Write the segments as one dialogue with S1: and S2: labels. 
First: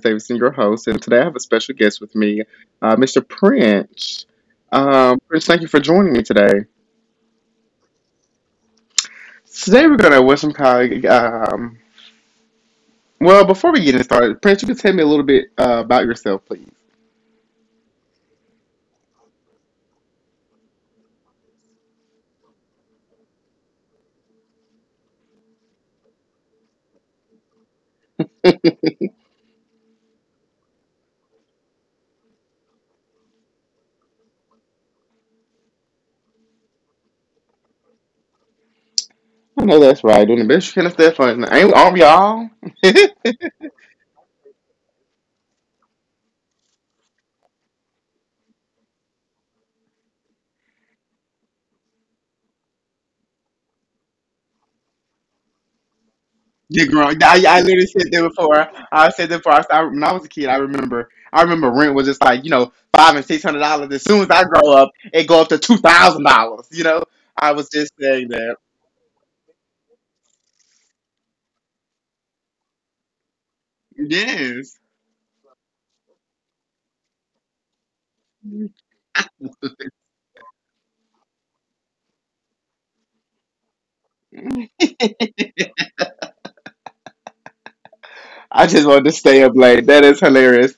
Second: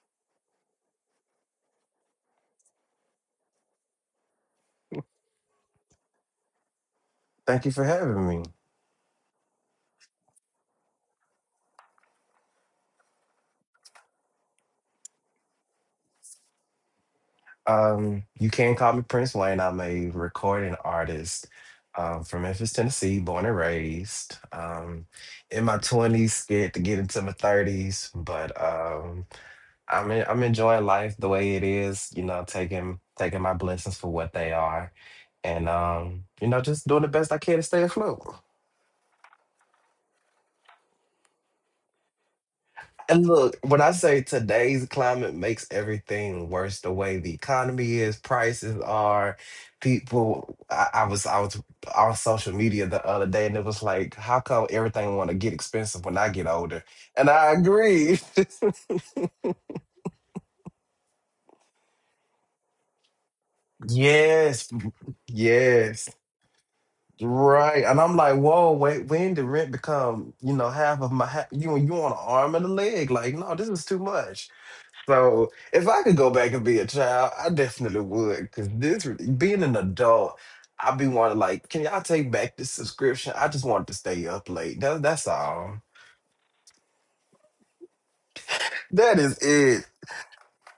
S1: Davidson, your host, and today I have a special guest with me, Mr. Prince. Prince, thank you for joining me today.
S2: Thank you for having me.
S1: Today we're going to with some kind of, um, well, before we get started, Prince, you can tell me a little bit about yourself, please.
S2: You can call me Prince Wayne. I'm a recording artist from Memphis, Tennessee, born and raised. In my 20s, scared to get into my 30s, but I'm enjoying life the way it is. You know, taking my blessings for what they are, and you know, just doing the best I can to stay afloat.
S1: I know that's right. Doing the best you can at that fun. Ain't we all y'all?
S2: And look, when I say today's climate makes everything worse, the way the economy is, prices are, people. I was on social media the other day, and it was like, how come everything want to get expensive when I get older?
S1: They're grown.
S2: And
S1: I,
S2: I
S1: I literally said
S2: agree.
S1: that before. I said that before. When I was a kid, I remember rent was just like you know five and six hundred dollars. As soon as I
S2: Yes,
S1: grow up, it go up to two
S2: yes,
S1: thousand dollars. You know, I was
S2: right.
S1: just
S2: And I'm
S1: saying
S2: like,
S1: that.
S2: whoa, wait, when did rent become, you know, half of my you want an arm and a leg? Like, no, this is too much.
S1: Yes.
S2: So if I could go back and be a child, I definitely would. Because this being an adult, I'd be wanting like, can y'all take back the subscription? I just want to stay up late. That's all.
S1: I just wanted to
S2: That is
S1: stay up late.
S2: it.
S1: That is hilarious.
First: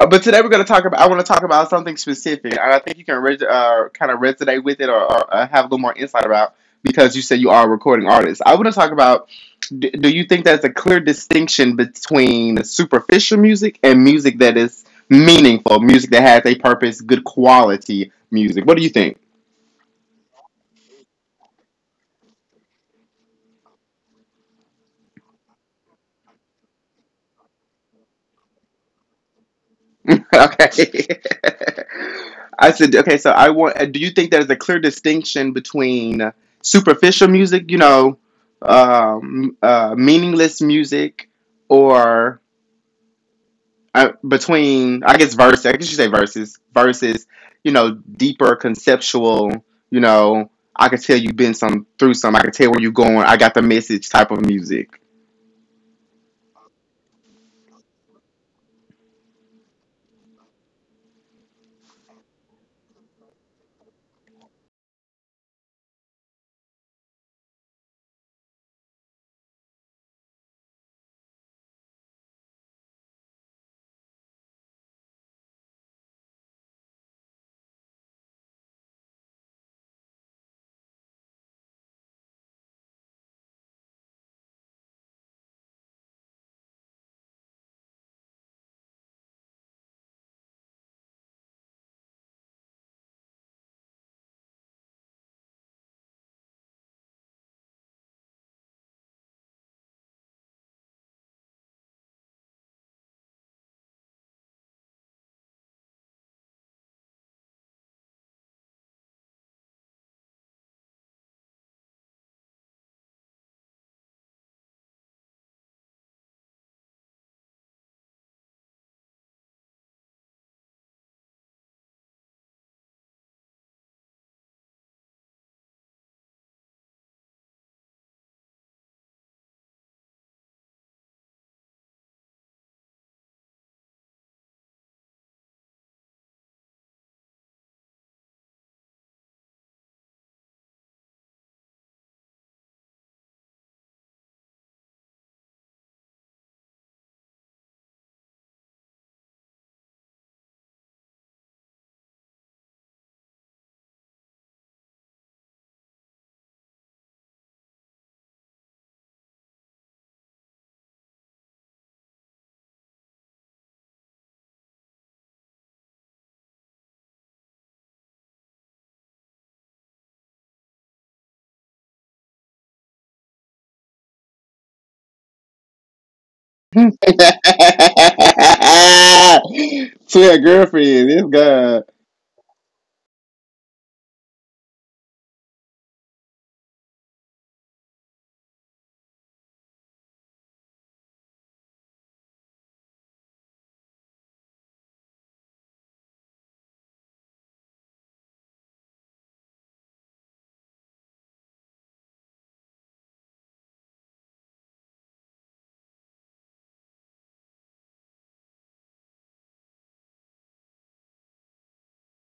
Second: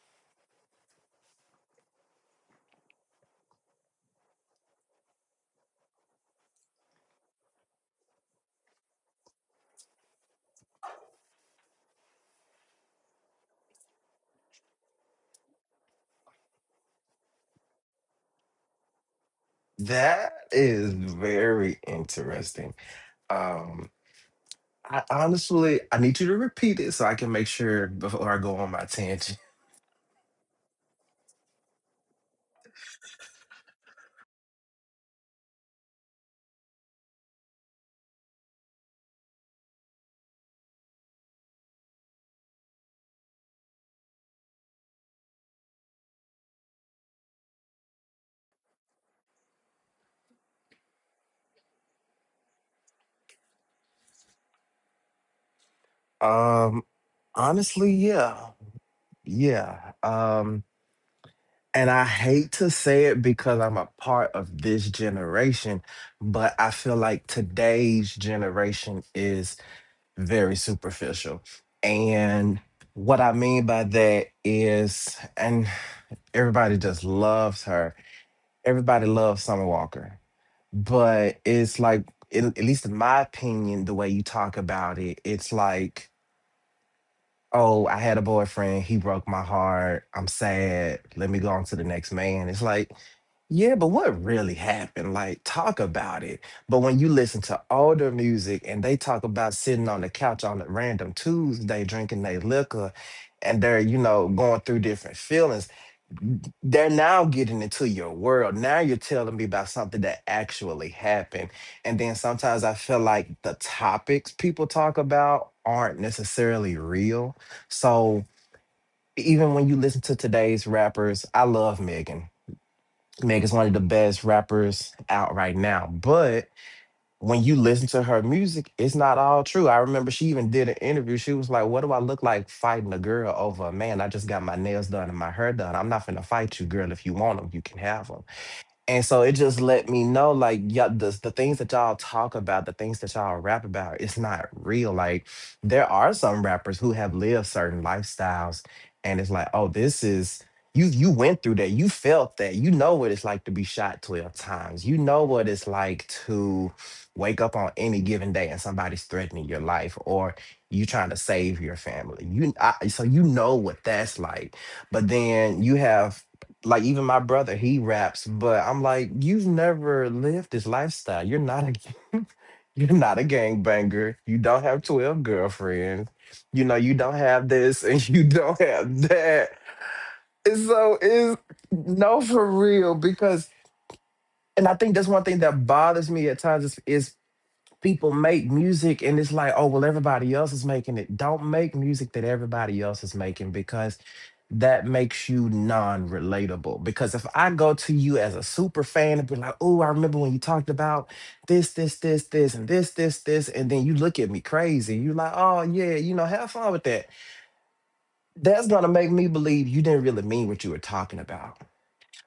S1: But today we're going to talk about. I want to talk about something specific, and I think you can kind of resonate with it, or have a little more insight about because you said you are a recording artist. I want to talk about. Do you think there's a clear distinction between superficial music and music that is meaningful, music that has a purpose, good quality music? What do you think?
S2: That is very interesting. Um, I honestly, I need you to repeat it so I can make sure before I go on my tangent.
S1: Okay. I said, okay, so I want, do you think there's a clear distinction between superficial music, you know, meaningless music, or between, I guess you say verses, you know, deeper conceptual, you know, I could tell you've been some through some, I could tell where you're going, I got the message type of music.
S2: Um, Honestly, yeah, yeah. And I hate to say it because I'm a part of this generation, but I feel like today's generation is very superficial. And what I mean by that is, and everybody just loves her. Everybody loves Summer Walker. But it's like, in, at least in my opinion, the way you talk about it, it's like oh, I had a boyfriend, he broke my heart, I'm sad, let me go on to the next man. It's like, yeah, but what really happened? Like, talk about it. But when you listen to older music and they talk about sitting on the couch on a random Tuesday drinking their liquor and they're, you know, going through different feelings, they're now getting into your world. Now you're telling me about something that actually happened. And then sometimes I feel like the topics people talk about aren't necessarily real so even when you listen to today's rappers, I love Megan. Megan's one of the best rappers out right now. But when you listen to her music, it's not all true. I remember she even did an interview. She was like, what do I look like fighting a girl over a man? I just got my nails done and my hair done. I'm not finna fight you, girl. If you want them, you can have them. And so it just let me know, like, yeah, the things that y'all talk about, the things that y'all rap about, it's not real. Like, there are some rappers who have lived certain lifestyles, and it's like, oh, this is you. You went through that. You felt that. You know what it's like to be shot 12 times. You know what it's like to wake up on any given day and somebody's threatening your life, or you trying to save your family. You I, so you know what that's like. But then you have like even my brother, he raps, but I'm like, you've never lived this lifestyle. You're not a you're not a gangbanger. You don't have 12 girlfriends. You know, you don't have this and you don't have that.
S1: Swear
S2: And so
S1: girlfriend, this
S2: is,
S1: guy.
S2: no, for real, because and I think that's one thing that bothers me at times is people make music and it's like, oh, well, everybody else is making it. Don't make music that everybody else is making because that makes you non relatable. Because if I go to you as a super fan and be like, oh, I remember when you talked about this, and then you look at me crazy, you're like, oh, yeah, you know, have fun with that. That's going to make me believe you didn't really mean what you were talking about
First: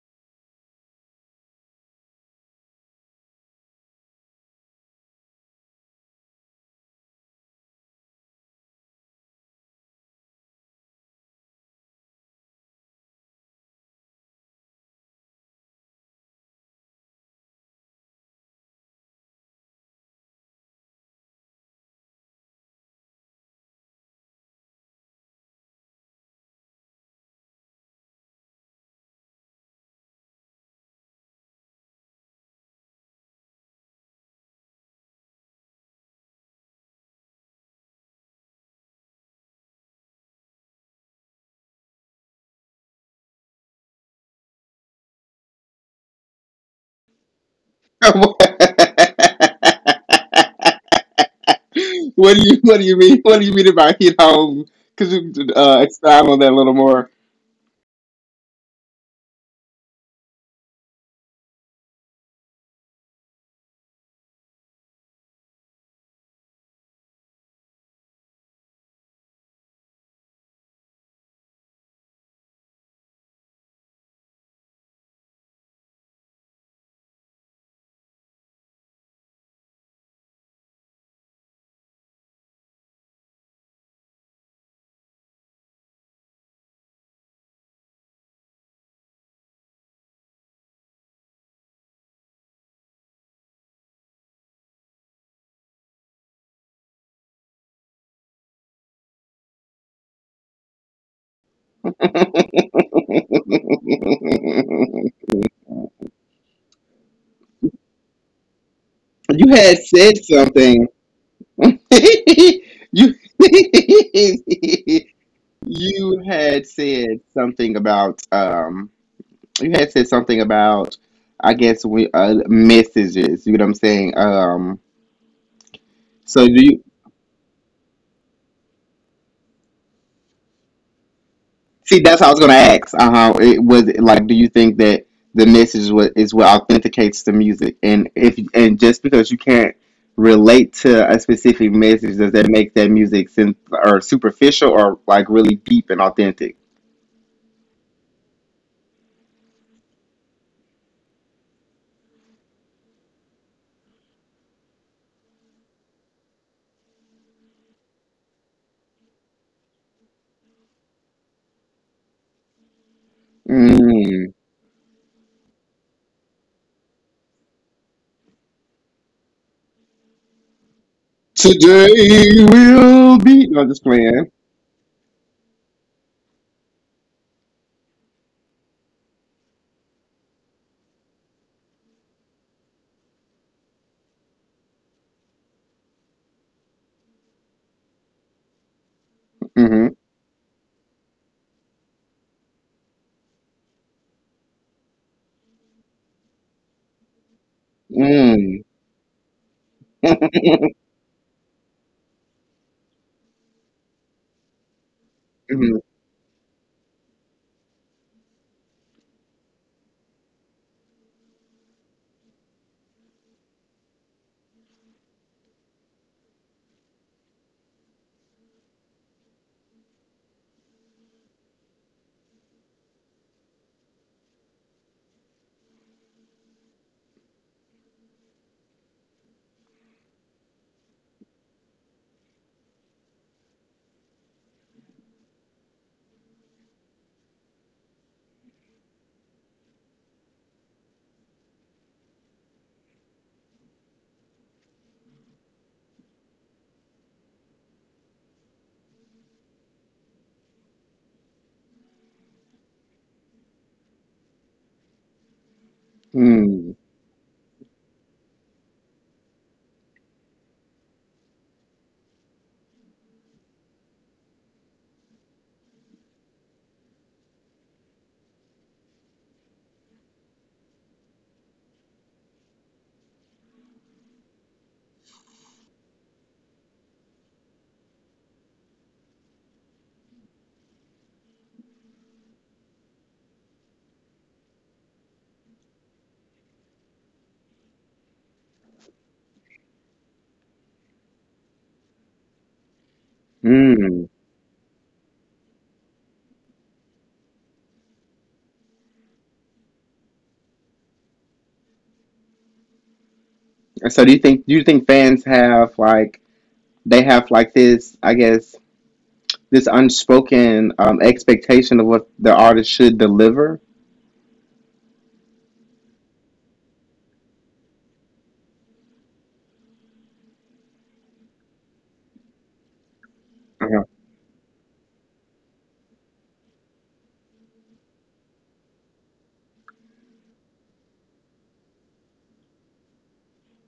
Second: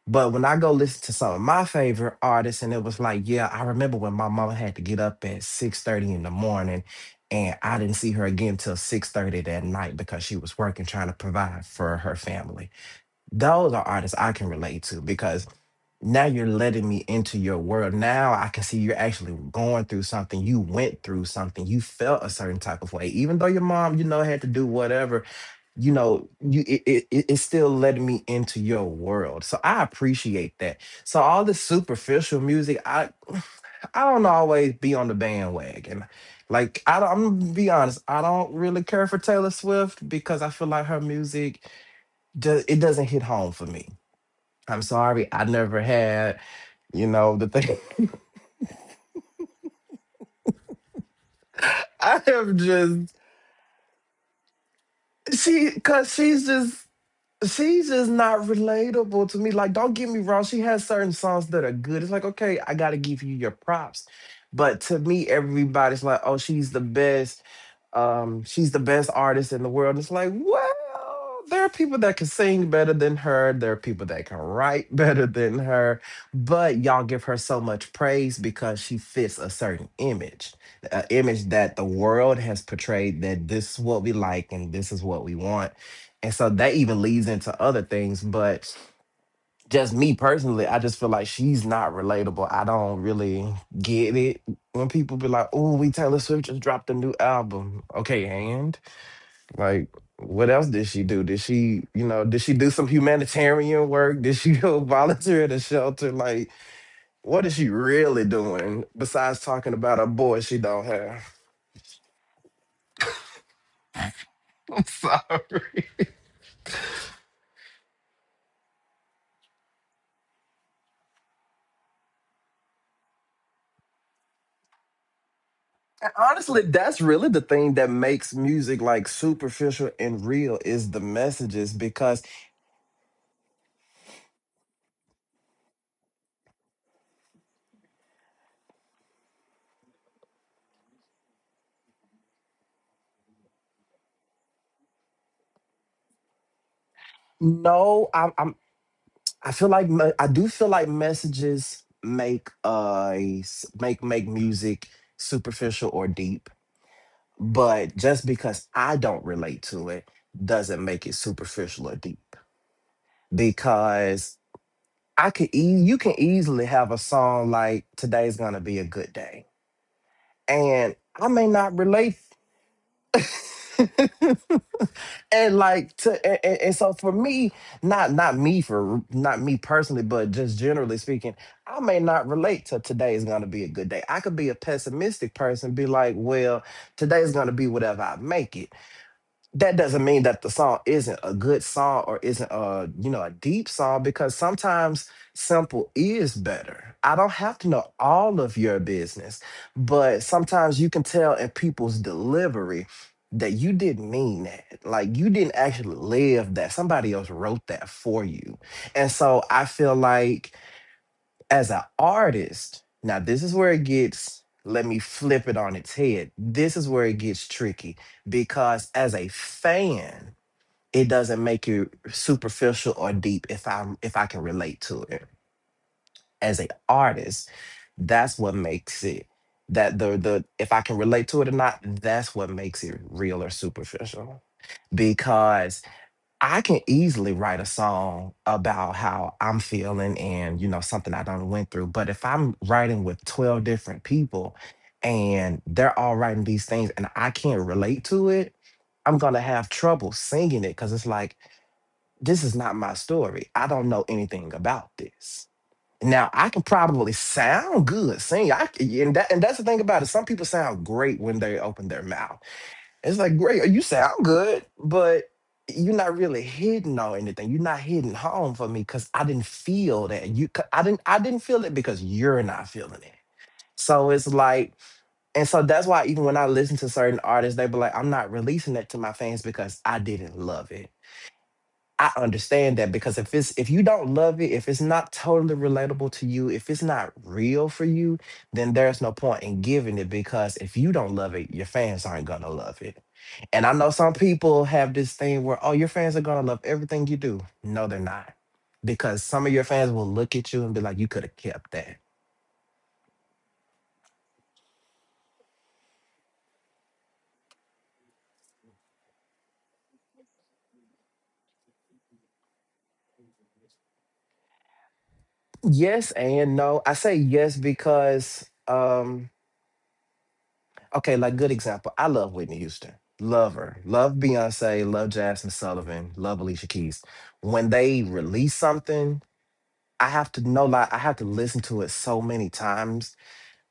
S2: but when I go listen to some of my favorite artists, and it was like, yeah, I remember when my mama had to get up at 6:30 in the morning, and I didn't see her again till 6:30 that night because she was working trying to provide for her family. Those are artists I can relate to because now you're letting me into your world. Now I can see you're actually going through something. You went through something. You felt a certain type of way, even though your mom, you know, had to do whatever you know you it's still letting me into your world, so I appreciate that. So all this superficial music, I I don't always be on the bandwagon. Like I don't, I'm gonna be honest, I don't really care for Taylor Swift because I feel like her music it doesn't hit home for me. I'm sorry, I never had, you know, the thing
S1: what do you
S2: I
S1: What
S2: have
S1: do you
S2: just
S1: mean? What do you mean by hit home? Could you
S2: she because
S1: expound on
S2: she's
S1: that a little
S2: just
S1: more?
S2: she's just not relatable to me. Like, don't get me wrong, she has certain songs that are good. It's like, okay, I gotta give you your props. But to me, everybody's like, oh, she's the best. She's the best artist in the world. And it's like, well, there are people that can sing better than her. There are people that can write better than her. But y'all give her so much praise because she fits a certain image, an image that the world has portrayed that this is what we like and this is what we want and so that even leads into other things. But just me personally, I just feel like she's not relatable. I don't really get it when people be like, oh, we Taylor Swift just dropped a new album. Okay, and like, what else did she do? Did she, you know, did she do some humanitarian work? Did she go volunteer at a shelter? Like, what is she really doing besides
S1: You
S2: talking
S1: had
S2: about a
S1: said
S2: boy she don't
S1: something.
S2: have?
S1: you you had said something about You had said something about I guess we messages. You know what I'm saying?
S2: And
S1: So
S2: honestly,
S1: do you?
S2: that's really the thing that makes music like superficial and real is the messages.
S1: See,
S2: Because
S1: that's how I was going to ask. Uh huh. It was like, do you think that the message is what authenticates the music? And if and just because you can't relate to a specific message, does that make that music or superficial or like really deep and authentic?
S2: no, I'm I feel like I do feel like messages make make music superficial or deep. But just because I don't relate to it doesn't make it superficial or deep.
S1: Mm.
S2: Because you can easily have a song like "Today's gonna be a good day," and I may not relate
S1: Today will be. No, I'm just playing.
S2: and like and so for me not me personally but just generally speaking, I may not relate to today is going to be a good day. I could be a pessimistic person, be like, well, today is going to be whatever I make it. That
S1: Mm-hmm.
S2: doesn't mean that the song isn't a good song or isn't a, you know, a deep song because sometimes simple is better. I don't have to know all of
S1: Mm.
S2: your business but sometimes you can tell in people's delivery that you didn't mean that, like you didn't
S1: mm
S2: actually live that, somebody else wrote that for you. And so I feel like as an artist, now this is where it gets, let me flip it on its head. This is where it gets tricky because as a fan, it doesn't make you superficial or deep if I can relate to it. As an artist, that's what makes it that the if I can relate to it or not, that's what makes it real or superficial. Because. I can easily write a song about how I'm feeling and you know something I done went through. But if I'm writing with 12 different people and they're all writing these things and I can't relate to it, I'm gonna have trouble singing it because it's like, this is not my story. I don't know anything about this. Now I can
S1: mm
S2: probably sound good singing. I, c- and that, and that's the thing about it. Some people sound great when they open their mouth. It's like, great, you sound good, but you're not really hidden on anything. You're not hitting home for me because I didn't feel that. You, 'cause I didn't feel it because you're not feeling it. So it's like, and so that's why even when I listen to certain artists, they be like, I'm not releasing that to my fans because I didn't love it. I understand that because if you don't love it, if it's not totally relatable to you, if it's not real for you, then there's no point in giving it because if you don't love it, your fans aren't gonna love it. And I know
S1: mm.
S2: some people have this thing where, oh, your fans are gonna love everything you do. No, they're not. Because some of your fans will look at you and be like, you could have kept that.
S1: So do you think fans have like they have like this? I guess this unspoken expectation of what the artist should deliver.
S2: Yes and no. I say yes because okay, like good example. I love Whitney Houston. Love her.
S1: Mhm.
S2: Love Beyonce. Love Jasmine Sullivan. Love Alicia Keys. When they release something, I have to know, like I have to listen to it so many times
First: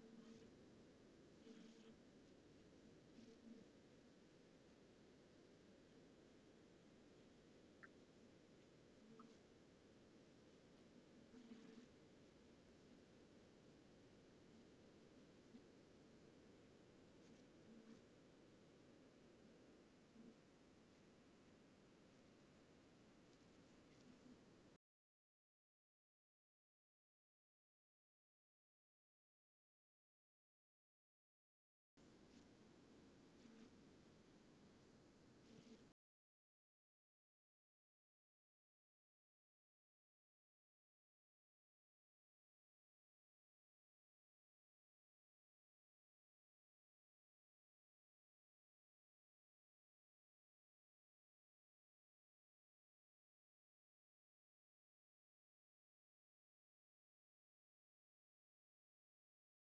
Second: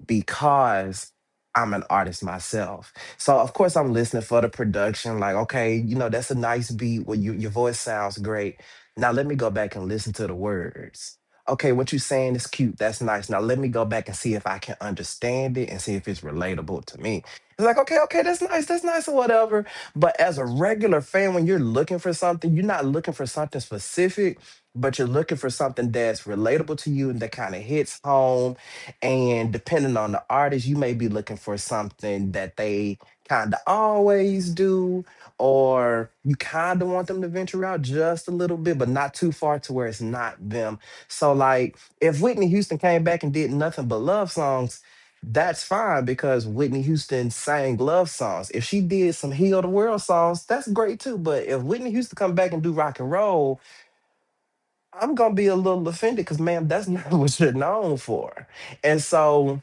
S2: because I'm an artist myself. So of course I'm listening for the production, like, okay, you know, that's a nice beat, where you, your voice sounds great. Now let me go back and listen to the words. Okay, what you're saying is cute. That's nice. Now let me go back and see if I can understand it and see if it's relatable to me. It's like, okay, okay, that's nice, or whatever. But as a regular fan, when you're looking for something, you're not looking for something specific, but you're looking for something that's relatable to you and that kind of hits home, and depending on the artist, you may be looking for something that they kind of always do, or you kind of want them to venture out just a little bit, but not too far to where it's not them. So, like, if Whitney Houston came back and did nothing but love songs, that's fine because Whitney Houston sang love songs. If she did some Heal the World songs, that's great too. But if Whitney Houston come back and do rock and roll, I'm gonna be a little offended because, ma'am, that's not what you're known for. And so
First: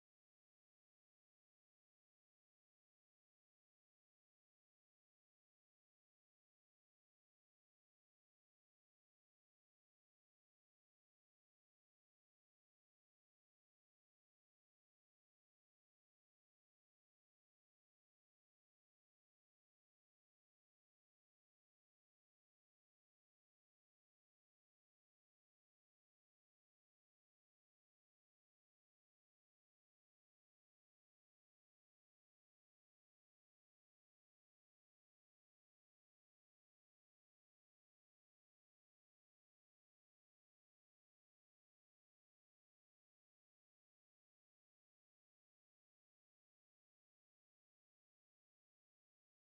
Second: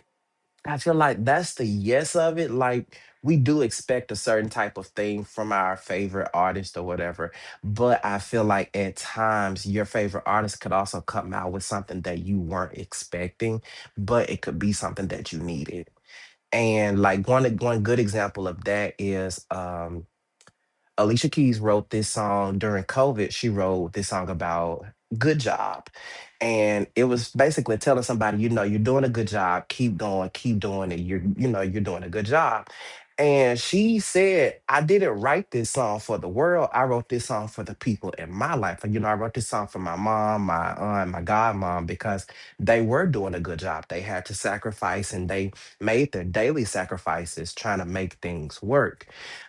S2: I feel like that's the yes of it. Like, we do expect a certain type of thing from our favorite artist or whatever. But I feel like at times your favorite artist could also come out with something that you weren't expecting, but it could be something that you needed. And like one good example of that is Alicia Keys wrote this song during COVID. She wrote this song about good job. And it was basically telling somebody, you know, you're doing a good job, keep going, keep doing it. You're, you know, you're doing a good job. And she said, I didn't write this song for the world. I wrote this song for the people in my life. And, you know, I wrote this song for my mom, my aunt, my godmom, because they were doing a good job. They had to sacrifice and they made their daily sacrifices trying to make things work.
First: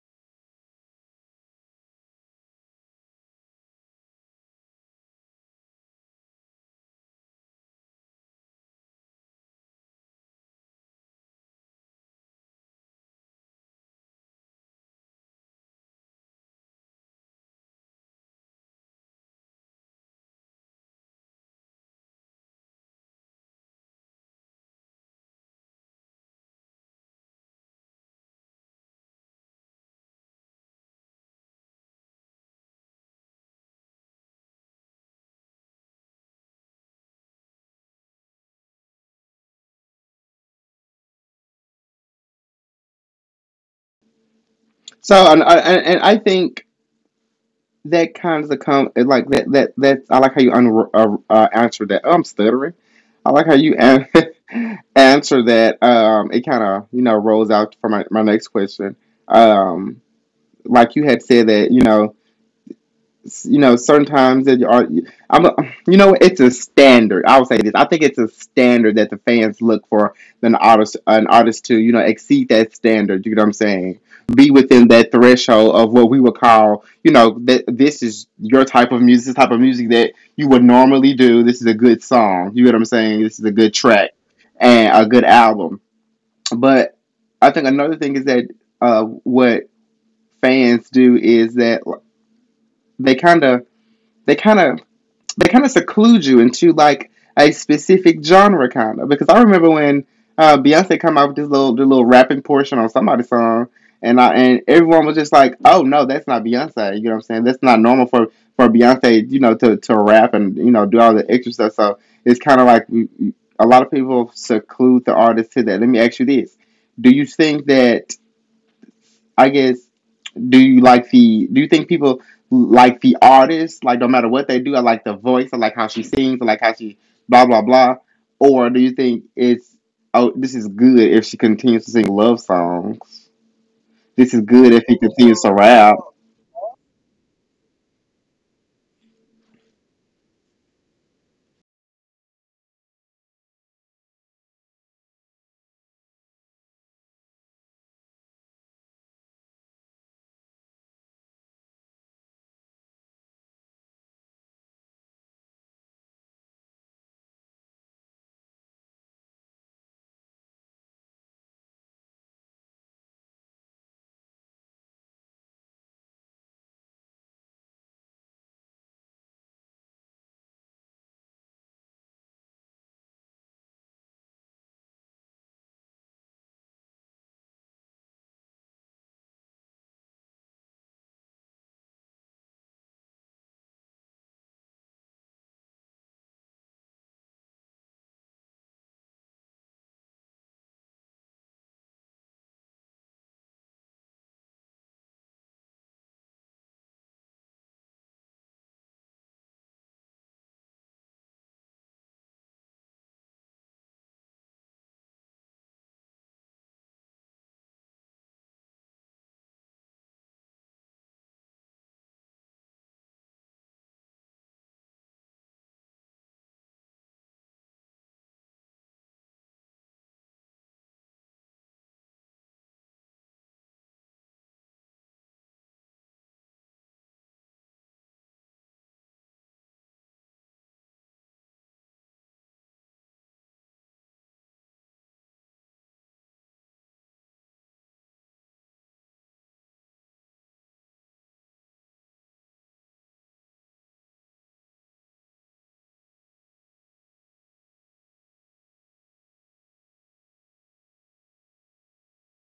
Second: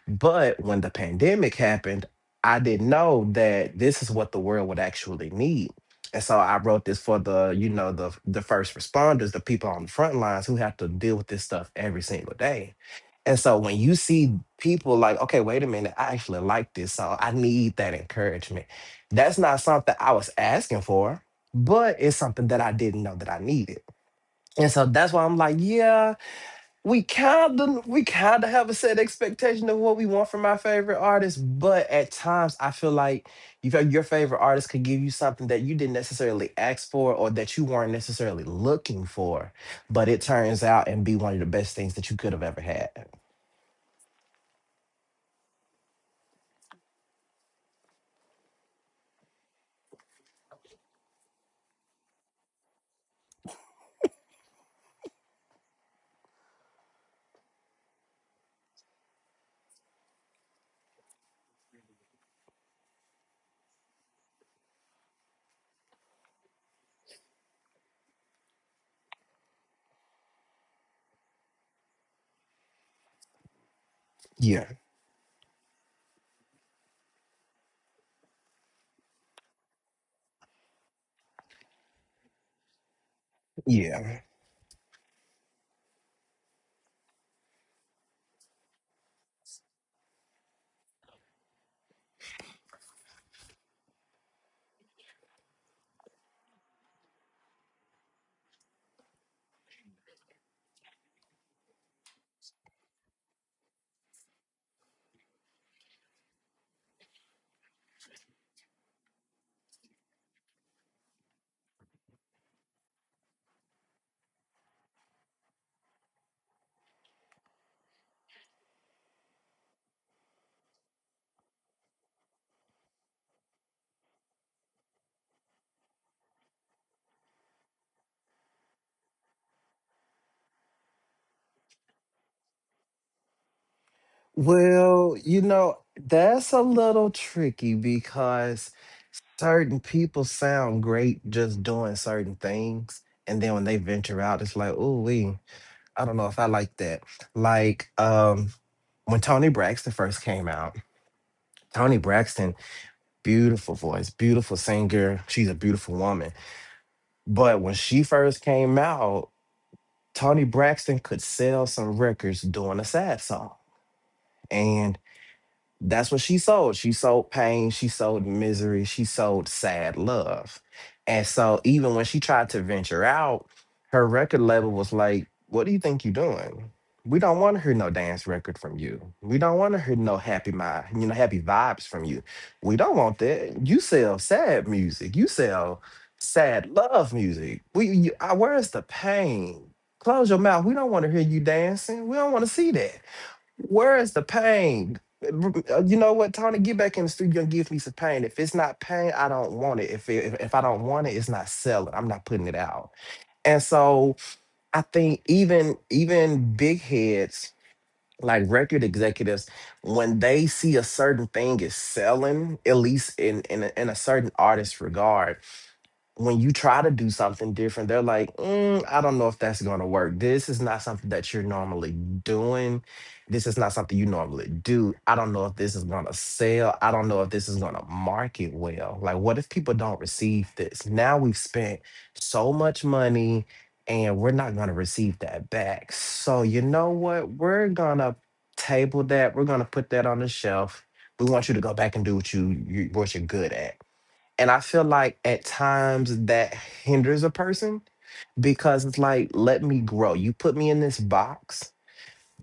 S2: But when the pandemic happened, I didn't know that this is what the world would actually need. And so I wrote this for the first responders, the people on the front lines who have to deal with this stuff every single day. And so when you see people like, okay, wait a minute, I actually like this song. I need that encouragement. That's not something I was asking for, but it's something that I didn't know that I needed. And so that's why I'm like, yeah, we kind of have a set expectation of what we want from our favorite artists, but at times I feel like you feel your favorite artist could give you something that you didn't necessarily ask for or that you weren't necessarily looking for, but it turns out and be one of the best things that you could have ever had.
S1: So, and I think that kind of come like that. That's I like how you answer that. Oh, I'm stuttering. I like how you an- answer that. It kind of you know rolls out for my next question. Um, like you had said that certain times that you are, I'm, a, you know, it's a standard. I would say this. I think it's a standard that the fans look for an artist to, you know, exceed that standard. You know what I'm saying? Be
S2: Yeah,
S1: within that threshold of what we would call, you know, that this is your type of music, this type of music that you would normally do. This is a good song. You know what I'm saying? This is a good track
S2: yeah.
S1: and a good album. But I think another thing is that what fans do is that they kind of, they kind of they kind of seclude you into like a specific genre kind of because I remember when Beyonce come out with this little rapping portion on somebody's song, and I and everyone was just like, oh no, that's not Beyonce. You know what I'm saying? That's not normal for Beyonce, you know, to rap and you know do all the extra stuff. So it's kind of like a lot of people seclude the artist to that. Let me ask you this: do you think that I guess Do you think people like the artist? Like no matter what they do, I like the voice. I like how she sings. I like how she blah blah blah. Or do you think it's oh this is good if she continues to sing love songs? This is good if he
S2: Well, you
S1: continues to
S2: know,
S1: rap.
S2: that's a little tricky because certain people sound great just doing certain things, and then when they venture out, it's like, oh, we. I don't know if I like that. Like, when Tony Braxton first came out, Tony Braxton, beautiful voice, beautiful singer. She's a beautiful woman. But when she first came out, Tony Braxton could sell some records doing a sad song, and that's what she sold. She sold pain, she sold misery, she sold sad love. And so even when she tried to venture out, her record label was like, "What do you think you're doing? We don't want to hear no dance record from you. We don't want to hear no happy mind, you know, happy vibes from you. We don't want that. You sell sad music. You sell sad love music. Where's the pain? Close your mouth. We don't want to hear you dancing. We don't want to see that. Where is the pain? You know what, Tony? Get back in the studio and give me some pain. If it's not pain, I don't want it. If I don't want it, it's not selling. I'm not putting it out." And so I think even big heads like record executives, when they see a certain thing is selling, at least in a certain artist's regard, when you try to do something different, they're like, "Mm, I don't know if that's going to work. This is not something that you're normally doing. This is not something you normally do. I don't know if this is going to sell. I don't know if this is going to market well. Like, what if people don't receive this? Now we've spent so much money and we're not going to receive that back. So, you know what? We're going to table that. We're going to put that on the shelf. We want you to go back and do what you what you're good at." And I feel like at times that hinders a person because it's like, let me grow. You put me in this box,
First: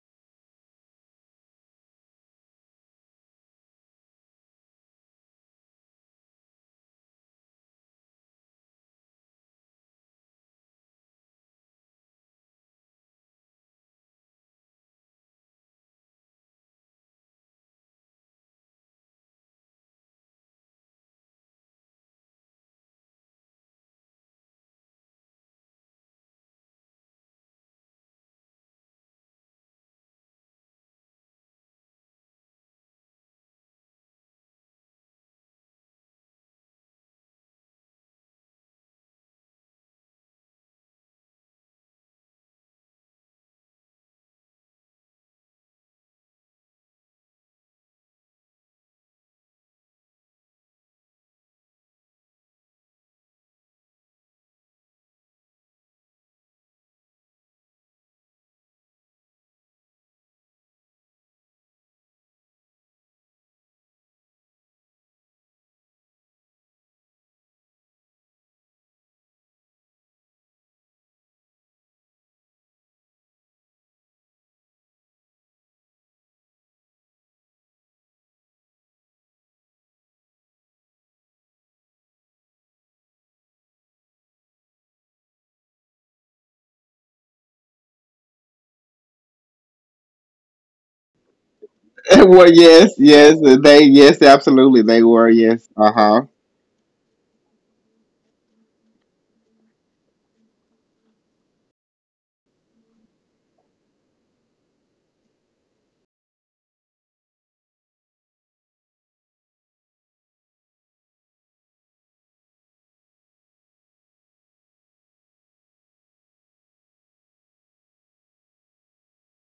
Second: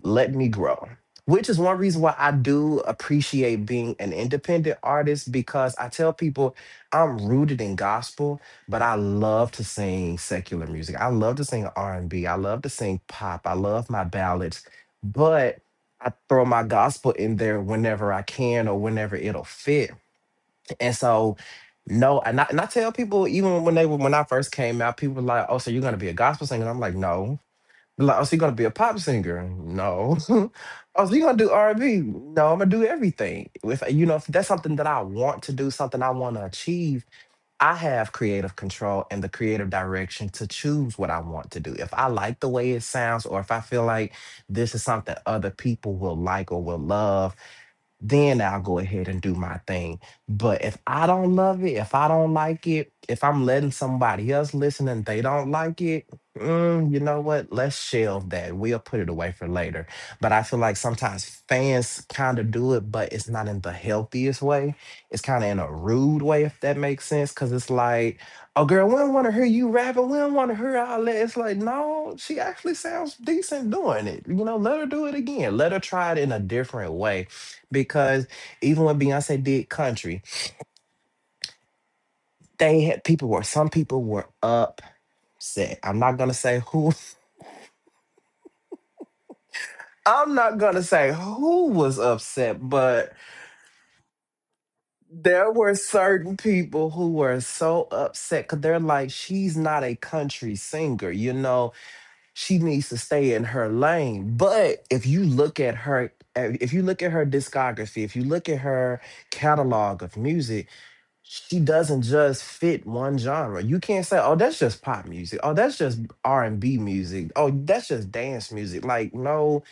S2: let me grow. Which is one reason why I do appreciate being an independent artist, because I tell people I'm rooted in gospel, but I love to sing secular music. I love to sing R&B. I love to sing pop. I love my ballads, but I throw my gospel in there whenever I can or whenever it'll fit. And so, no, and I tell people, even when they were when I first came out, people were like, "Oh, so you're gonna be a gospel singer?" I'm like, "No." They're like, "Oh, so you're gonna be a pop singer?" No. "Oh, so you're gonna do R&B?" No, I'm gonna do everything. If, you know, if that's something that I want to do, something I want to achieve, I have creative control and the creative direction to choose what I want to do. If I like the way it sounds, or if I feel like this is something other people will like or will love, then I'll go ahead and do my thing. But if I don't love it, if I don't like it, if I'm letting somebody else listen and they don't like it, you know what? Let's shelve that. We'll put it away for later. But I feel like sometimes fans kind of do it, but it's not in the healthiest way. It's kind of in a rude way, if that makes sense. Cause it's like, oh girl, we don't want to hear you rapping. We don't want to hear all that. It's like, no, she actually sounds decent doing it. You know, let her do it again. Let her try it in a different way, because even when Beyonce did country, they had people were some people were upset. I'm not gonna say who. I'm not gonna say who was
S1: well,
S2: upset,
S1: yes,
S2: but
S1: yes, they yes absolutely they were,
S2: there
S1: yes.
S2: were
S1: Uh huh.
S2: certain people who were so upset because they're like, she's not a country singer, you know, she needs to stay in her lane. But if you look at her, if you look at her discography, if you look at her catalog of music, she doesn't just fit one genre. You can't say, "Oh, that's just pop music. Oh, that's just R&B music. Oh, that's just dance music." Like, no,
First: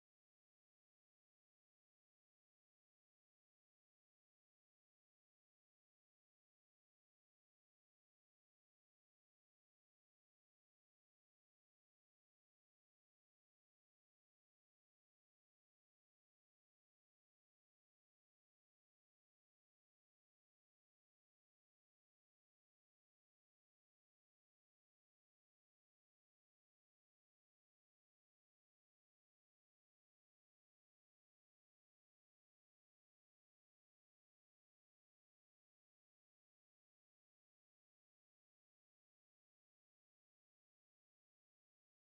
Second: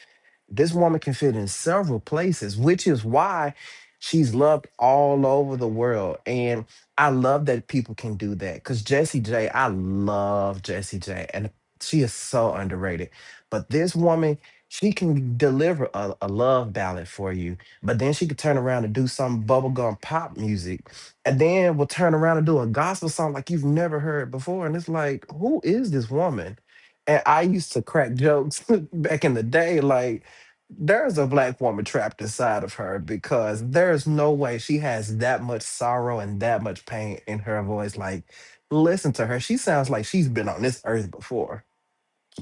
S2: this woman can fit in several places, which is why she's loved all over the world. And I love that people can do that because Jessie J, I love Jessie J, and she is so underrated. But this woman, she can deliver a love ballad for you, but then she could turn around and do some bubblegum pop music, and then will turn around and do a gospel song like you've never heard before. And it's like, who is this woman? And I used to crack jokes back in the day, like, there's a black woman trapped inside of her because there's no way she has that much sorrow and that much pain in her voice. Like, listen to her. She sounds like she's been on this earth before.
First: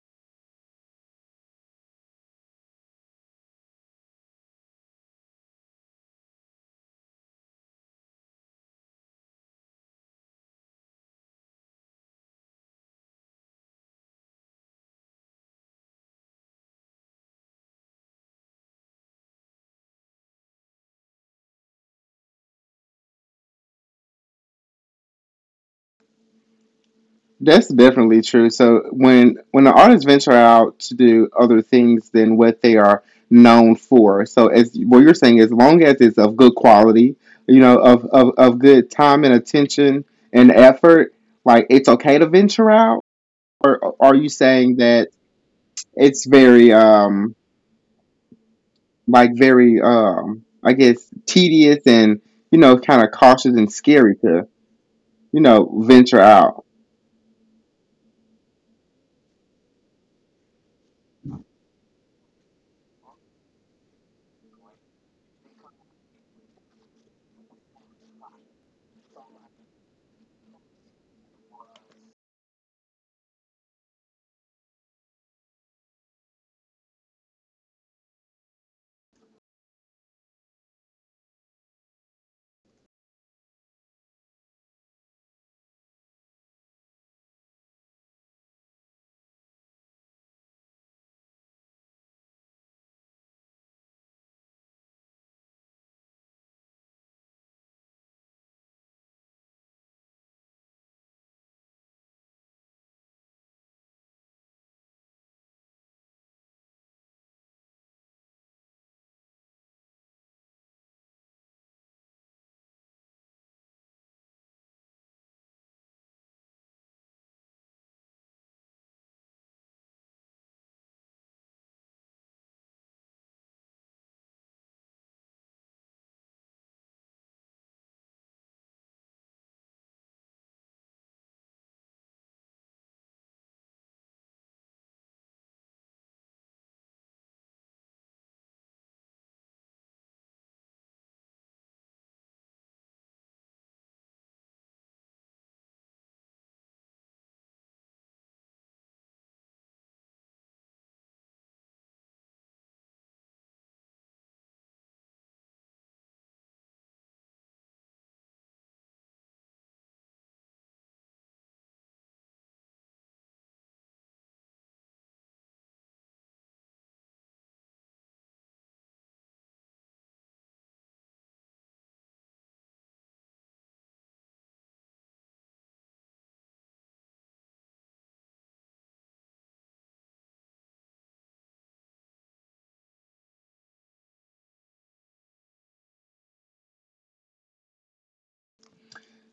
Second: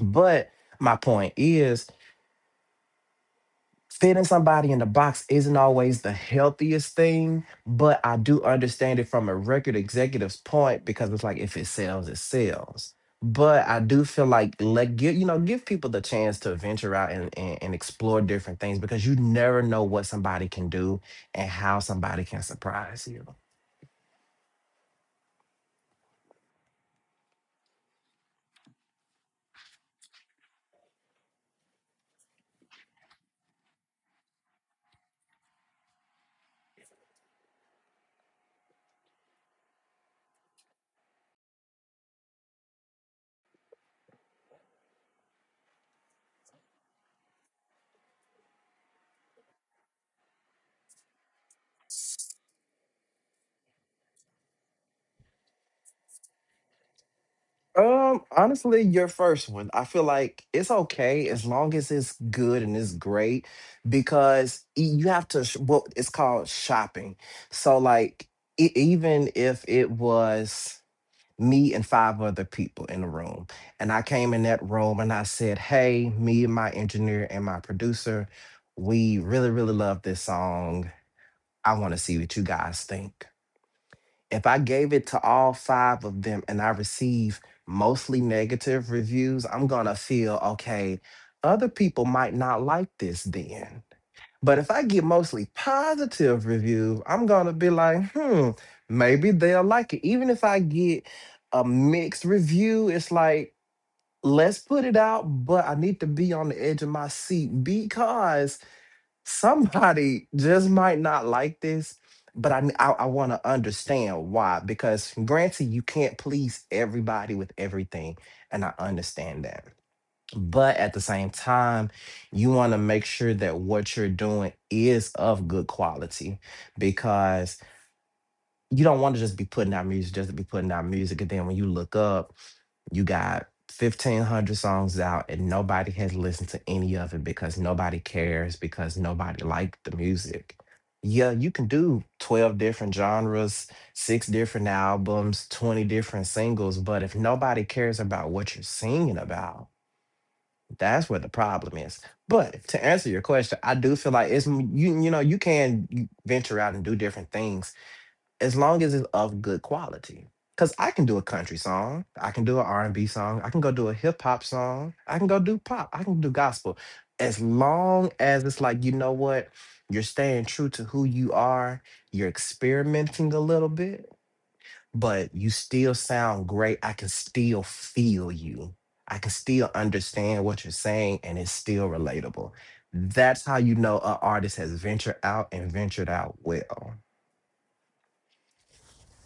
S2: But my point is, fitting somebody in the box isn't always the healthiest thing, but I do understand it from a record executive's point because it's like if it sells, it sells. But I do feel like let give you know give people the chance to venture out and, and explore different things because you never know what somebody can do and how somebody can surprise you.
S1: That's definitely true. So when the artists venture out to do other things than what they are known for, so as what you're saying, as long as it's of good quality, you know, of good time and attention and effort, like it's okay to venture out. Or are you saying that it's very very I guess tedious and you know kind of cautious and scary to you know venture out?
S2: Honestly, your first one. I feel like it's okay as long as it's good and it's great because you have to what it's called shopping. So like even if it was me and five other people in the room and I came in that room and I said, "Hey, me and my engineer and my producer, we really love this song. I want to see what you guys think." If I gave it to all five of them and I receive mostly negative reviews, I'm gonna feel okay, other people might not like this then. But if I get mostly positive reviews, I'm gonna be like, hmm, maybe they'll like it. Even if I get a mixed review, it's like, let's put it out, but I need to be on the edge of my seat because somebody just might not like this, but I want to understand why, because granted you can't please everybody with everything, and I understand that, but at the same time you want to make sure that what you're doing is of good quality, because you don't want to just be putting out music just to be putting out music. And then when you look up, you got 1,500 songs out and nobody has listened to any of it because nobody cares, because nobody liked the music. Yeah, you can do 12 different genres, six different albums, 20 different singles, but if nobody cares about what you're singing about, that's where the problem is. But to answer your question, I do feel like it's, you can venture out and do different things as long as it's of good quality. Cause I can do a country song, I can do an R and B song, I can go do a hip hop song, I can go do pop, I can do gospel. As long as it's like, you know what, you're staying true to who you are, you're experimenting a little bit, but you still sound great. I can still feel you. I can still understand what you're saying and it's still relatable. That's how you know an artist has ventured out and ventured out well.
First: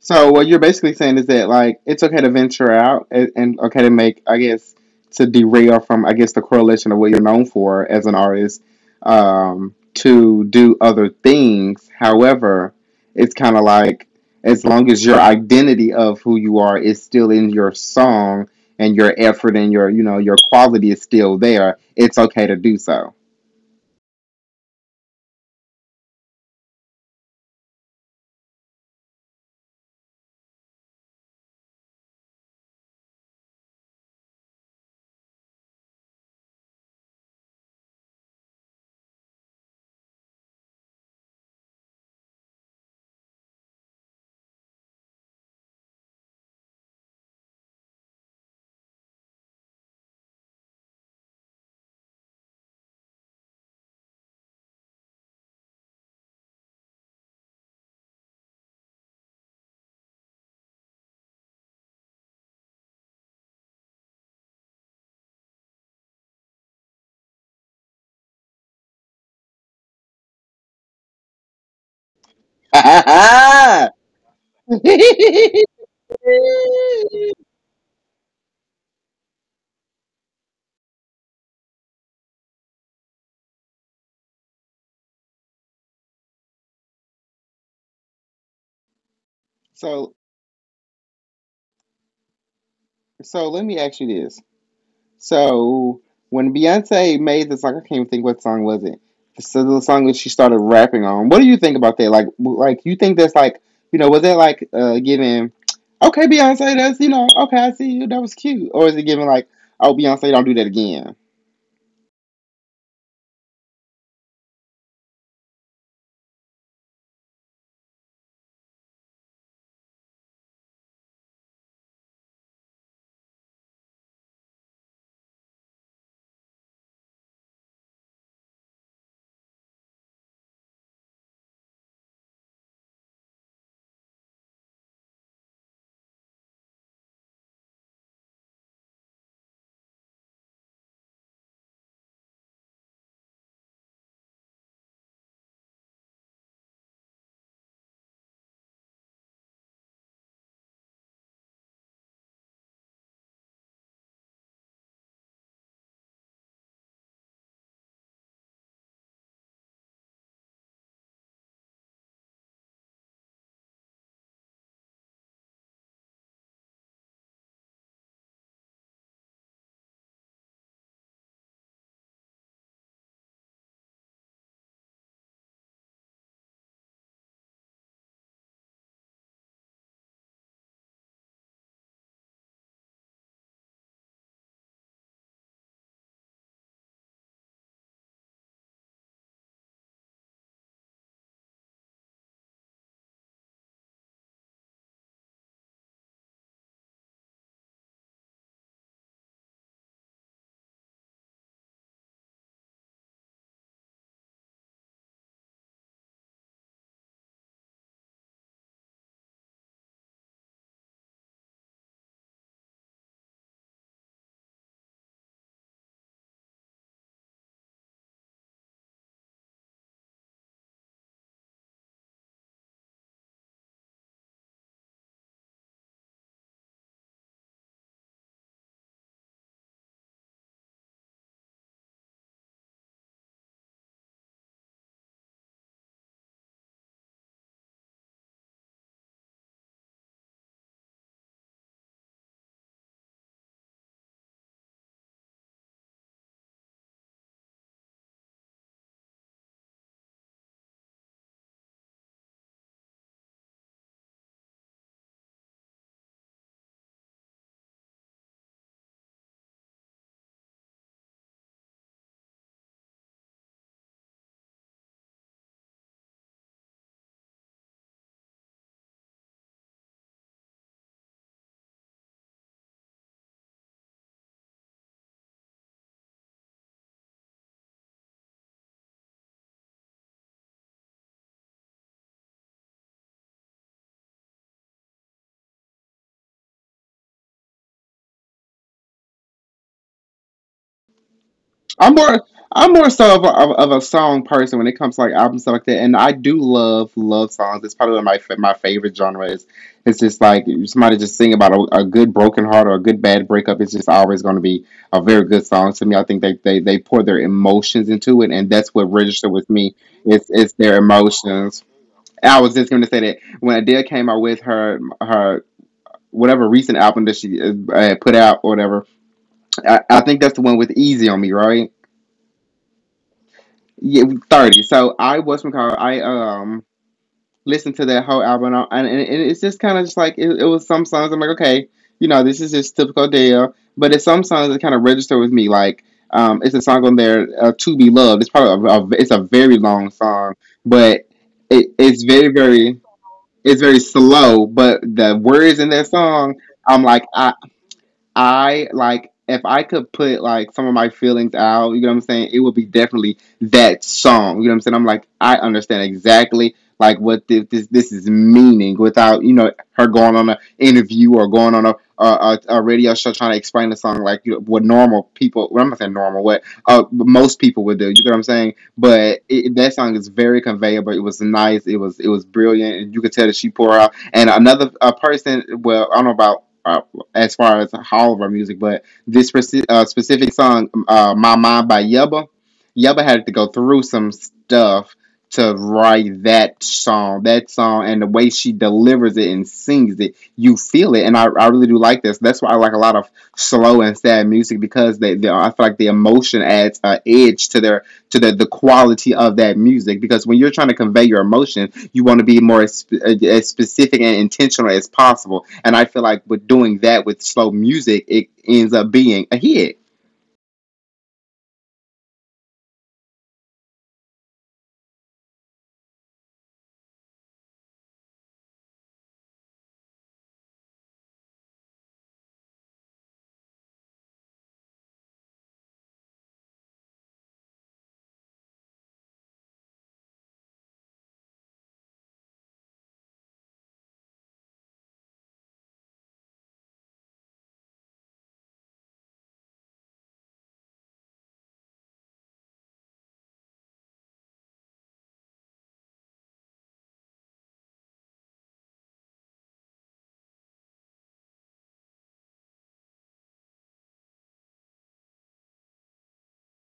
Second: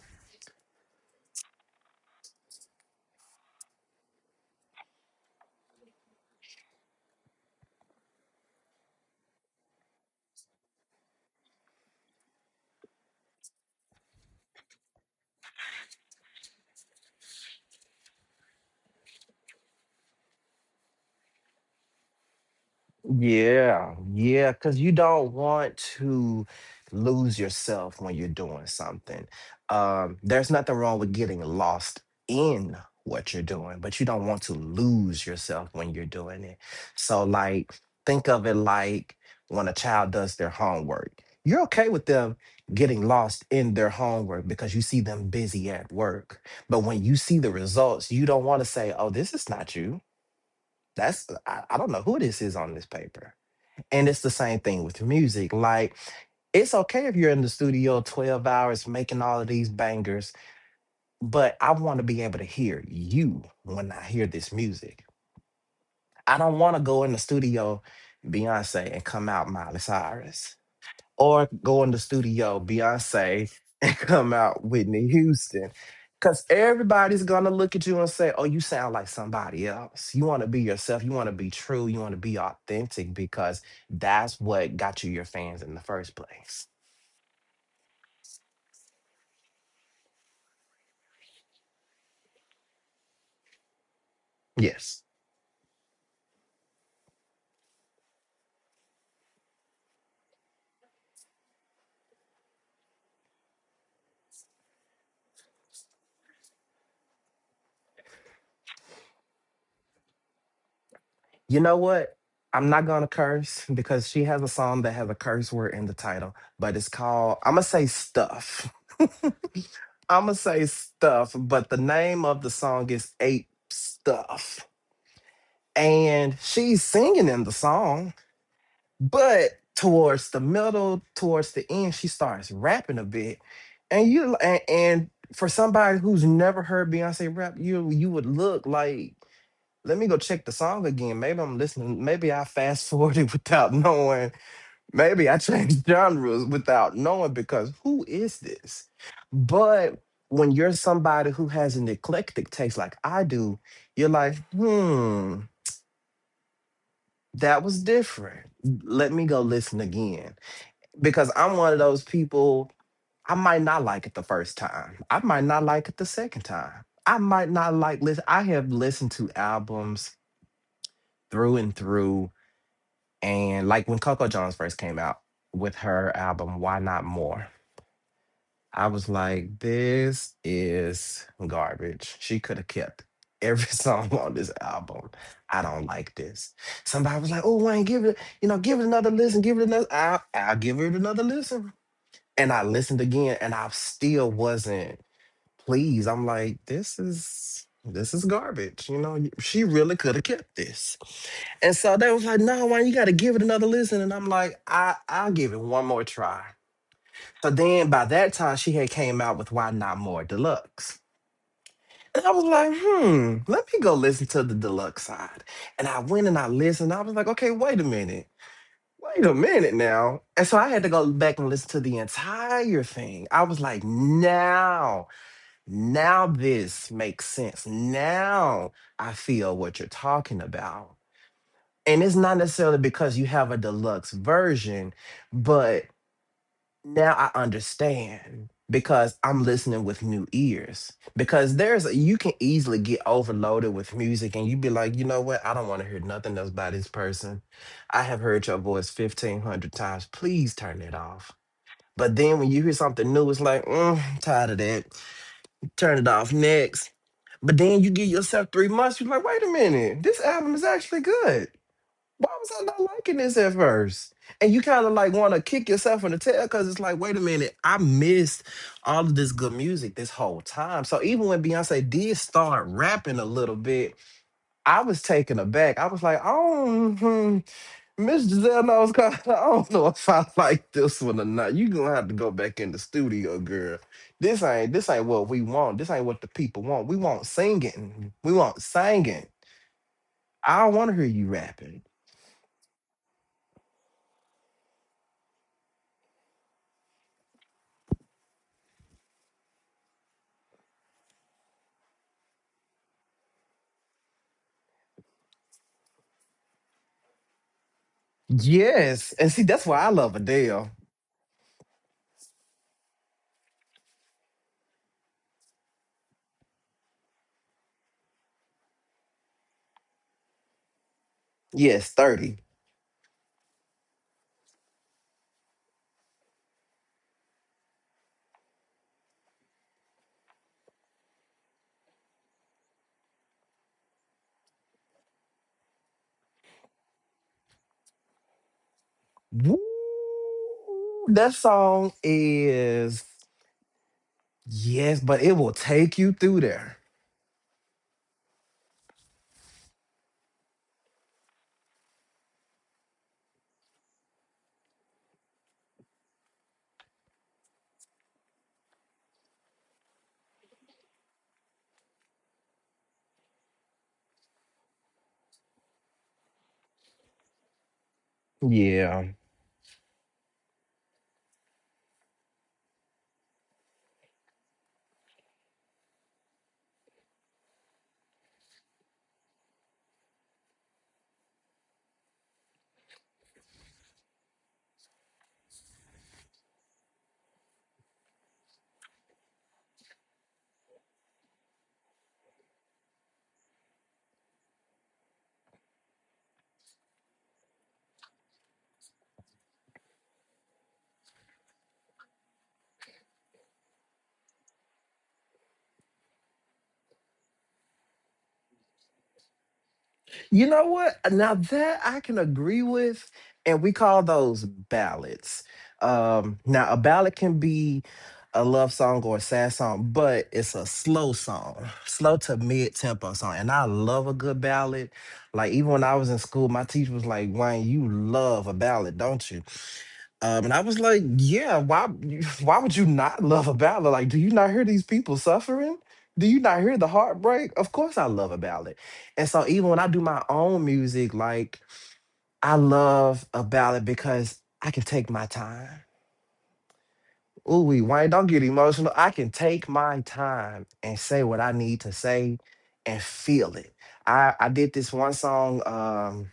S1: So what you're basically saying is that like it's okay to venture out and okay to make I guess to derail from I guess the correlation of what you're known for as an artist to do other things. However, it's kind of like as long as your identity of who you are is still in your song and your effort and your you know your quality is still there, it's okay to do so.
S2: Yeah, yeah, because you don't want to lose yourself when you're doing something. There's nothing wrong with getting lost in what you're doing, but you don't want to lose yourself when you're doing it. So, like, think of it like when a child does their homework. You're okay with them getting lost in their homework because you see them busy at work. But when you see the results, you don't want to say, oh, this is not you. I don't know who this is on this paper, and it's the same thing with music. Like, it's okay if you're in the studio 12 hours making all of these bangers, but I want to be able to hear you when I hear this music. I don't want to go in the studio, Beyonce, and come out Miley Cyrus, or go in the studio, Beyonce, and come out Whitney Houston. Because everybody's going to look at you and say, oh, you sound like somebody else. You want to be yourself. You want to be true. You want to be authentic because that's what got you your fans in the first place.
S1: so so let me ask you this.
S2: Yes.
S1: So when Beyonce made the song, I can't even think what song was it. So the song that she started rapping on. What do you think about that? Like you think that's like, you know, was that like giving, okay, Beyonce, that's you know, okay, I see you, that was cute, or is it giving like, oh, Beyonce, don't do that again?
S2: You know what? I'm not going to curse because she has a song that has a curse word in the title, but it's called, I'm going to say stuff. I'm going to say stuff, but the name of the song is Ape Stuff, and she's singing in the song, but towards the middle towards the end she starts rapping a bit. And you and for somebody who's never heard Beyonce rap, you would look like, let me go check the song again, maybe I'm listening, maybe I fast forwarded without knowing, maybe I changed genres without knowing, because who is this? But when you're somebody who has an eclectic taste like I do, you're like, hmm, that was different. Let me go listen again, because I'm one of those people. I might not like it the first time. I might not like it the second time. I might not like listen. I have listened to albums through and through, and like when Coco Jones first came out with her album "Why Not More." I was like, this is garbage. She could have kept every song on this album. I don't like this. Somebody was like, oh, Wayne, give it, you know, give it another listen, give it another. I'll give it another listen. And I listened again and I still wasn't pleased. I'm like, this is. This is garbage. You know, she really could have kept this. And so they was like, no, Wayne, you gotta give it another listen. And I'm like, I'll give it one more try. So then by that time she had came out with Why Not More Deluxe. And I was like, hmm, let me go listen to the deluxe side. And I went and I listened. I was like, okay, wait a minute. Wait a minute now. And so I had to go back and listen to the entire thing. I was like, now, now this makes sense. Now I feel what you're talking about. And it's not necessarily because you have a deluxe version, but now I understand because I'm listening with new ears. Because there's you can easily get overloaded with music and you be like, you know what? I don't want to hear nothing else by this person. I have heard your voice 1,500 times. Please turn it off. But then when you hear something new, it's like, mm, tired of that. Turn it off next. But then you give yourself 3 months, you're like, wait a minute, this album is actually good. Why was I not liking this at first? And you kind of like want to kick yourself in the tail because it's like, wait a minute, I missed all of this good music this whole time. So even when Beyonce did start rapping a little bit, I was taken aback. I was like, oh, hmm, Miss Giselle knows. Kind of, I don't know if I like this one or not. You gonna have to go back in the studio, girl. This ain't what we want. This ain't what the people want. We want singing. We want singing. I don't want to hear you
S1: I'm
S2: rapping.
S1: more I'm more so of of a song person when it comes to like albums stuff like that, and I do love love songs. It's probably one of my favorite genre is. It's just like somebody just sing about a good broken heart or a good bad breakup. It's just always going to be a very good song to me. I think they pour their emotions into it, and that's what registered with
S2: Yes. And
S1: me.
S2: see, that's why
S1: It's
S2: I
S1: it's
S2: love
S1: their
S2: Adele.
S1: emotions. I was just going to say that when Adele came out with her whatever recent album that she put out or whatever, I think that's the one with Easy on Me, right?
S2: Yes, 30.
S1: Yeah, 30. So I was McCall. I listened to that whole album, and it's just kind of just like it was some songs. I'm like, okay, you know, this is just typical Dale. But it's some songs that kind of register with me. Like it's a song on there, "To Be Loved." It's probably it's a very long
S2: Woo!
S1: song, but
S2: That
S1: it's very
S2: song
S1: very
S2: is
S1: it's very slow. But the
S2: yes,
S1: words
S2: but
S1: in
S2: it
S1: that
S2: will
S1: song,
S2: take you through
S1: I'm like,
S2: there.
S1: I like if I could put like some of my feelings out, you know what I'm saying? It would be definitely that song. You know what I'm saying? I'm like, I understand exactly like what this is meaning without you know her going on an interview or going on a radio show trying to explain the song like you know, what normal people. Well, I'm not saying normal, what most people would do. You know what I'm saying? But
S2: Yeah.
S1: that song is very conveyable. It was nice. It was brilliant, and you could tell that she poured out. And another a person, well, I don't know about as far as all of our music, but this specific song, "My Mind" by Yubba, Yubba had to go through some stuff to write that song. That song and the way she delivers it and sings it, you feel it, and I really do like this. That's why I like a lot of slow and sad music because they I feel like the emotion adds an edge to their to the quality of that music because when you're trying to convey your emotion you want to be more as specific and intentional as possible, and I feel like with doing that with slow music it ends up being a hit.
S2: You know what? Now that I can agree with, and we call those ballads. Now a ballad can be a love song or a sad song, but it's a slow song, slow to mid tempo song. And I love a good ballad. Like even when I was in school, my teacher was like, "Wayne, you love a ballad, don't you?" And I was like, yeah, why why would you not love a ballad? Like, do you not hear these people suffering? Do you not hear the heartbreak? Of course I love a ballad. And so even when I do my own music, like I love a ballad because I can take my time. Ooh, wee, Wayne, don't get emotional. I can take my time and say what I need to say and feel it. I did this one song,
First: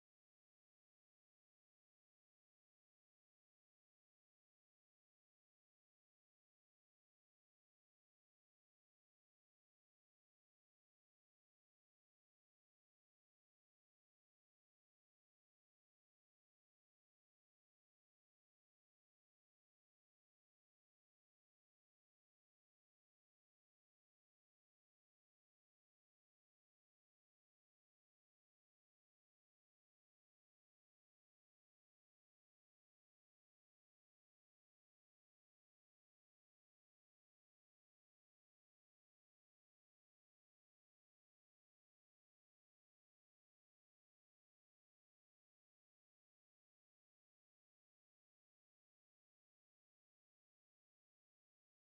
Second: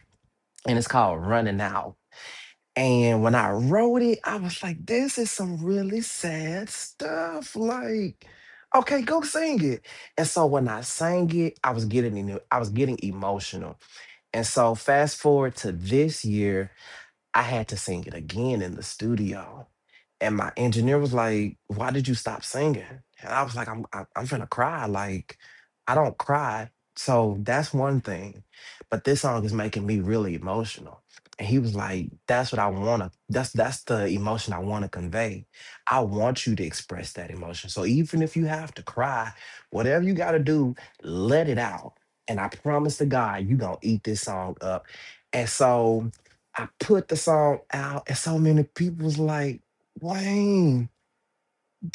S2: and it's called Running Out. And when I wrote it, I was like, this is some really sad stuff. Like, okay, go sing it. And so when I sang it, I was getting I was getting emotional. And so fast forward to this year, I had to sing it again in the studio. And my engineer was like, "Why did you stop singing?" And I was like, "I'm I'm gonna cry. Like, I don't cry, so that's one thing. But this song is making me really emotional." And he was like, "That's what I wanna. That's the emotion I want to convey. I want you to express that emotion. So even if you have to cry, whatever you got to do, let it out. And I promise to God, you gonna eat this song up." And so I put the song out, and so many people was like, Wayne,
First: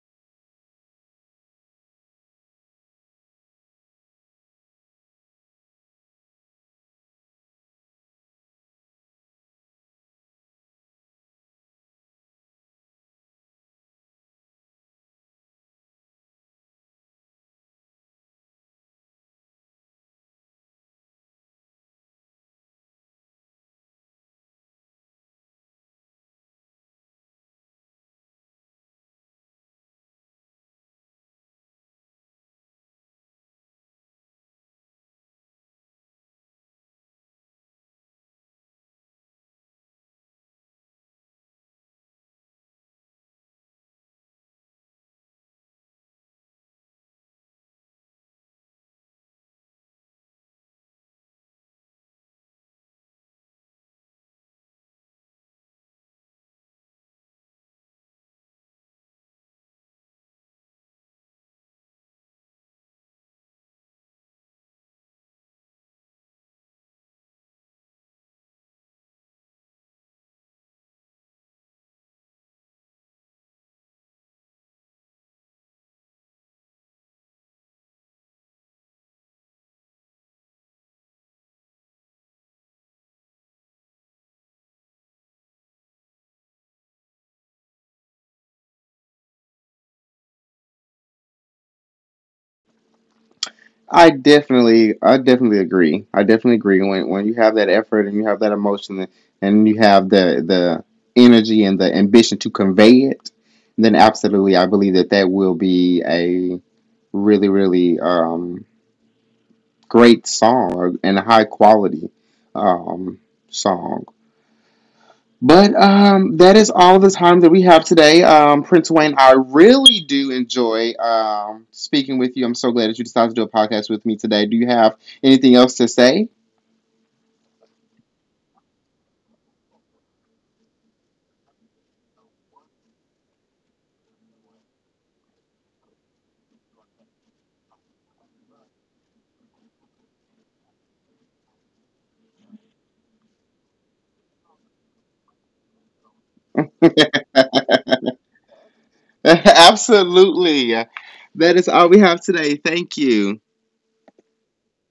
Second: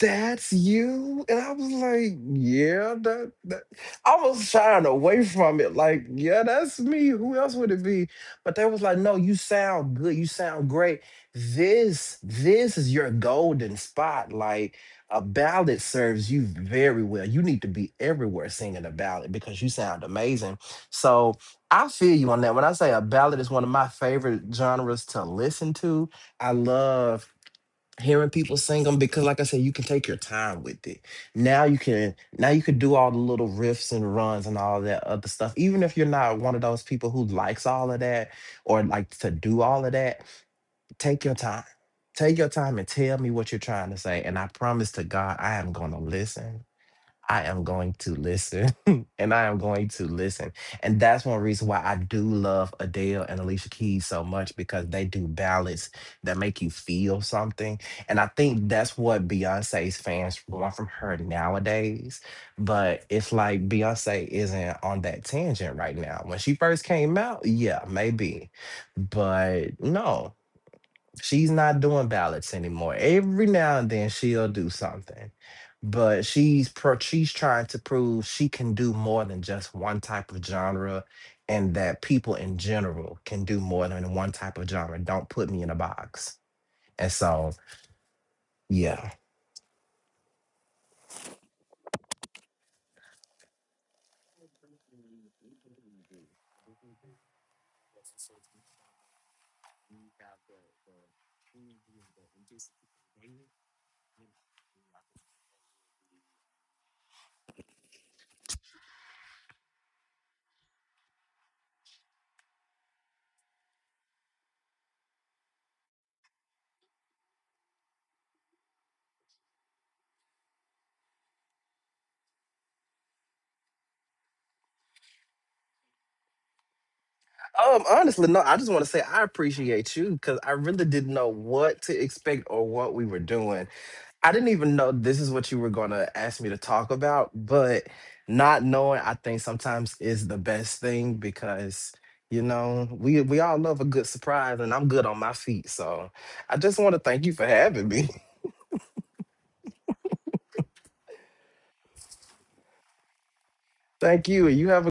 S2: that's you. And I was like, yeah, that I was shying away from it, like, yeah, that's me, who else would it be? But they was like, no, you sound good, you sound great, this is your golden spot, like a ballad serves you very well, you need to be everywhere singing a ballad because you sound amazing. So I feel you on that when I say a ballad is one of my favorite genres to listen to. I love hearing people sing them because, like I said, you can take your time with it. Now you can, now you can do all the little riffs and runs and all that other stuff, even if you're not one of those people who likes all of that or like to do all of that. Take your time. Take your time and tell me what you're trying to say, and I promise to God, I am going to listen. I am going to listen and I am going to listen. And that's one reason why I do love Adele and Alicia Keys so much, because they do ballads that make you feel something. And I think that's what Beyonce's fans want from her nowadays. But it's like Beyonce isn't on that tangent right now. When she first came out, yeah, maybe. But no. She's not doing ballots anymore. Every now and then she'll do something, but she's trying to prove she can do more than just one type of genre, and that people in general can do more than one type of genre. Don't put me in a box. And so, yeah.
S1: I definitely agree when you have that effort and you have that emotion and you have the energy and the ambition to convey it, then absolutely I believe that that will be a really great song and a high quality um, song. But that is all the time that we have today. Prince Wayne, I really do enjoy speaking with you. I'm so glad that you decided to do a podcast with me today. Do you have anything else to say?
S2: Honestly, no. I just want to say I appreciate you because I really didn't know what to expect or what we were doing. I didn't even know this is what you were going to ask me to talk about, but not knowing I think sometimes is the best thing, because you know, we all love a good surprise and I'm good on my feet. So, I just want to thank you for having me.
S1: Absolutely. That is all we have today. Thank you.
S2: Thank you. And you have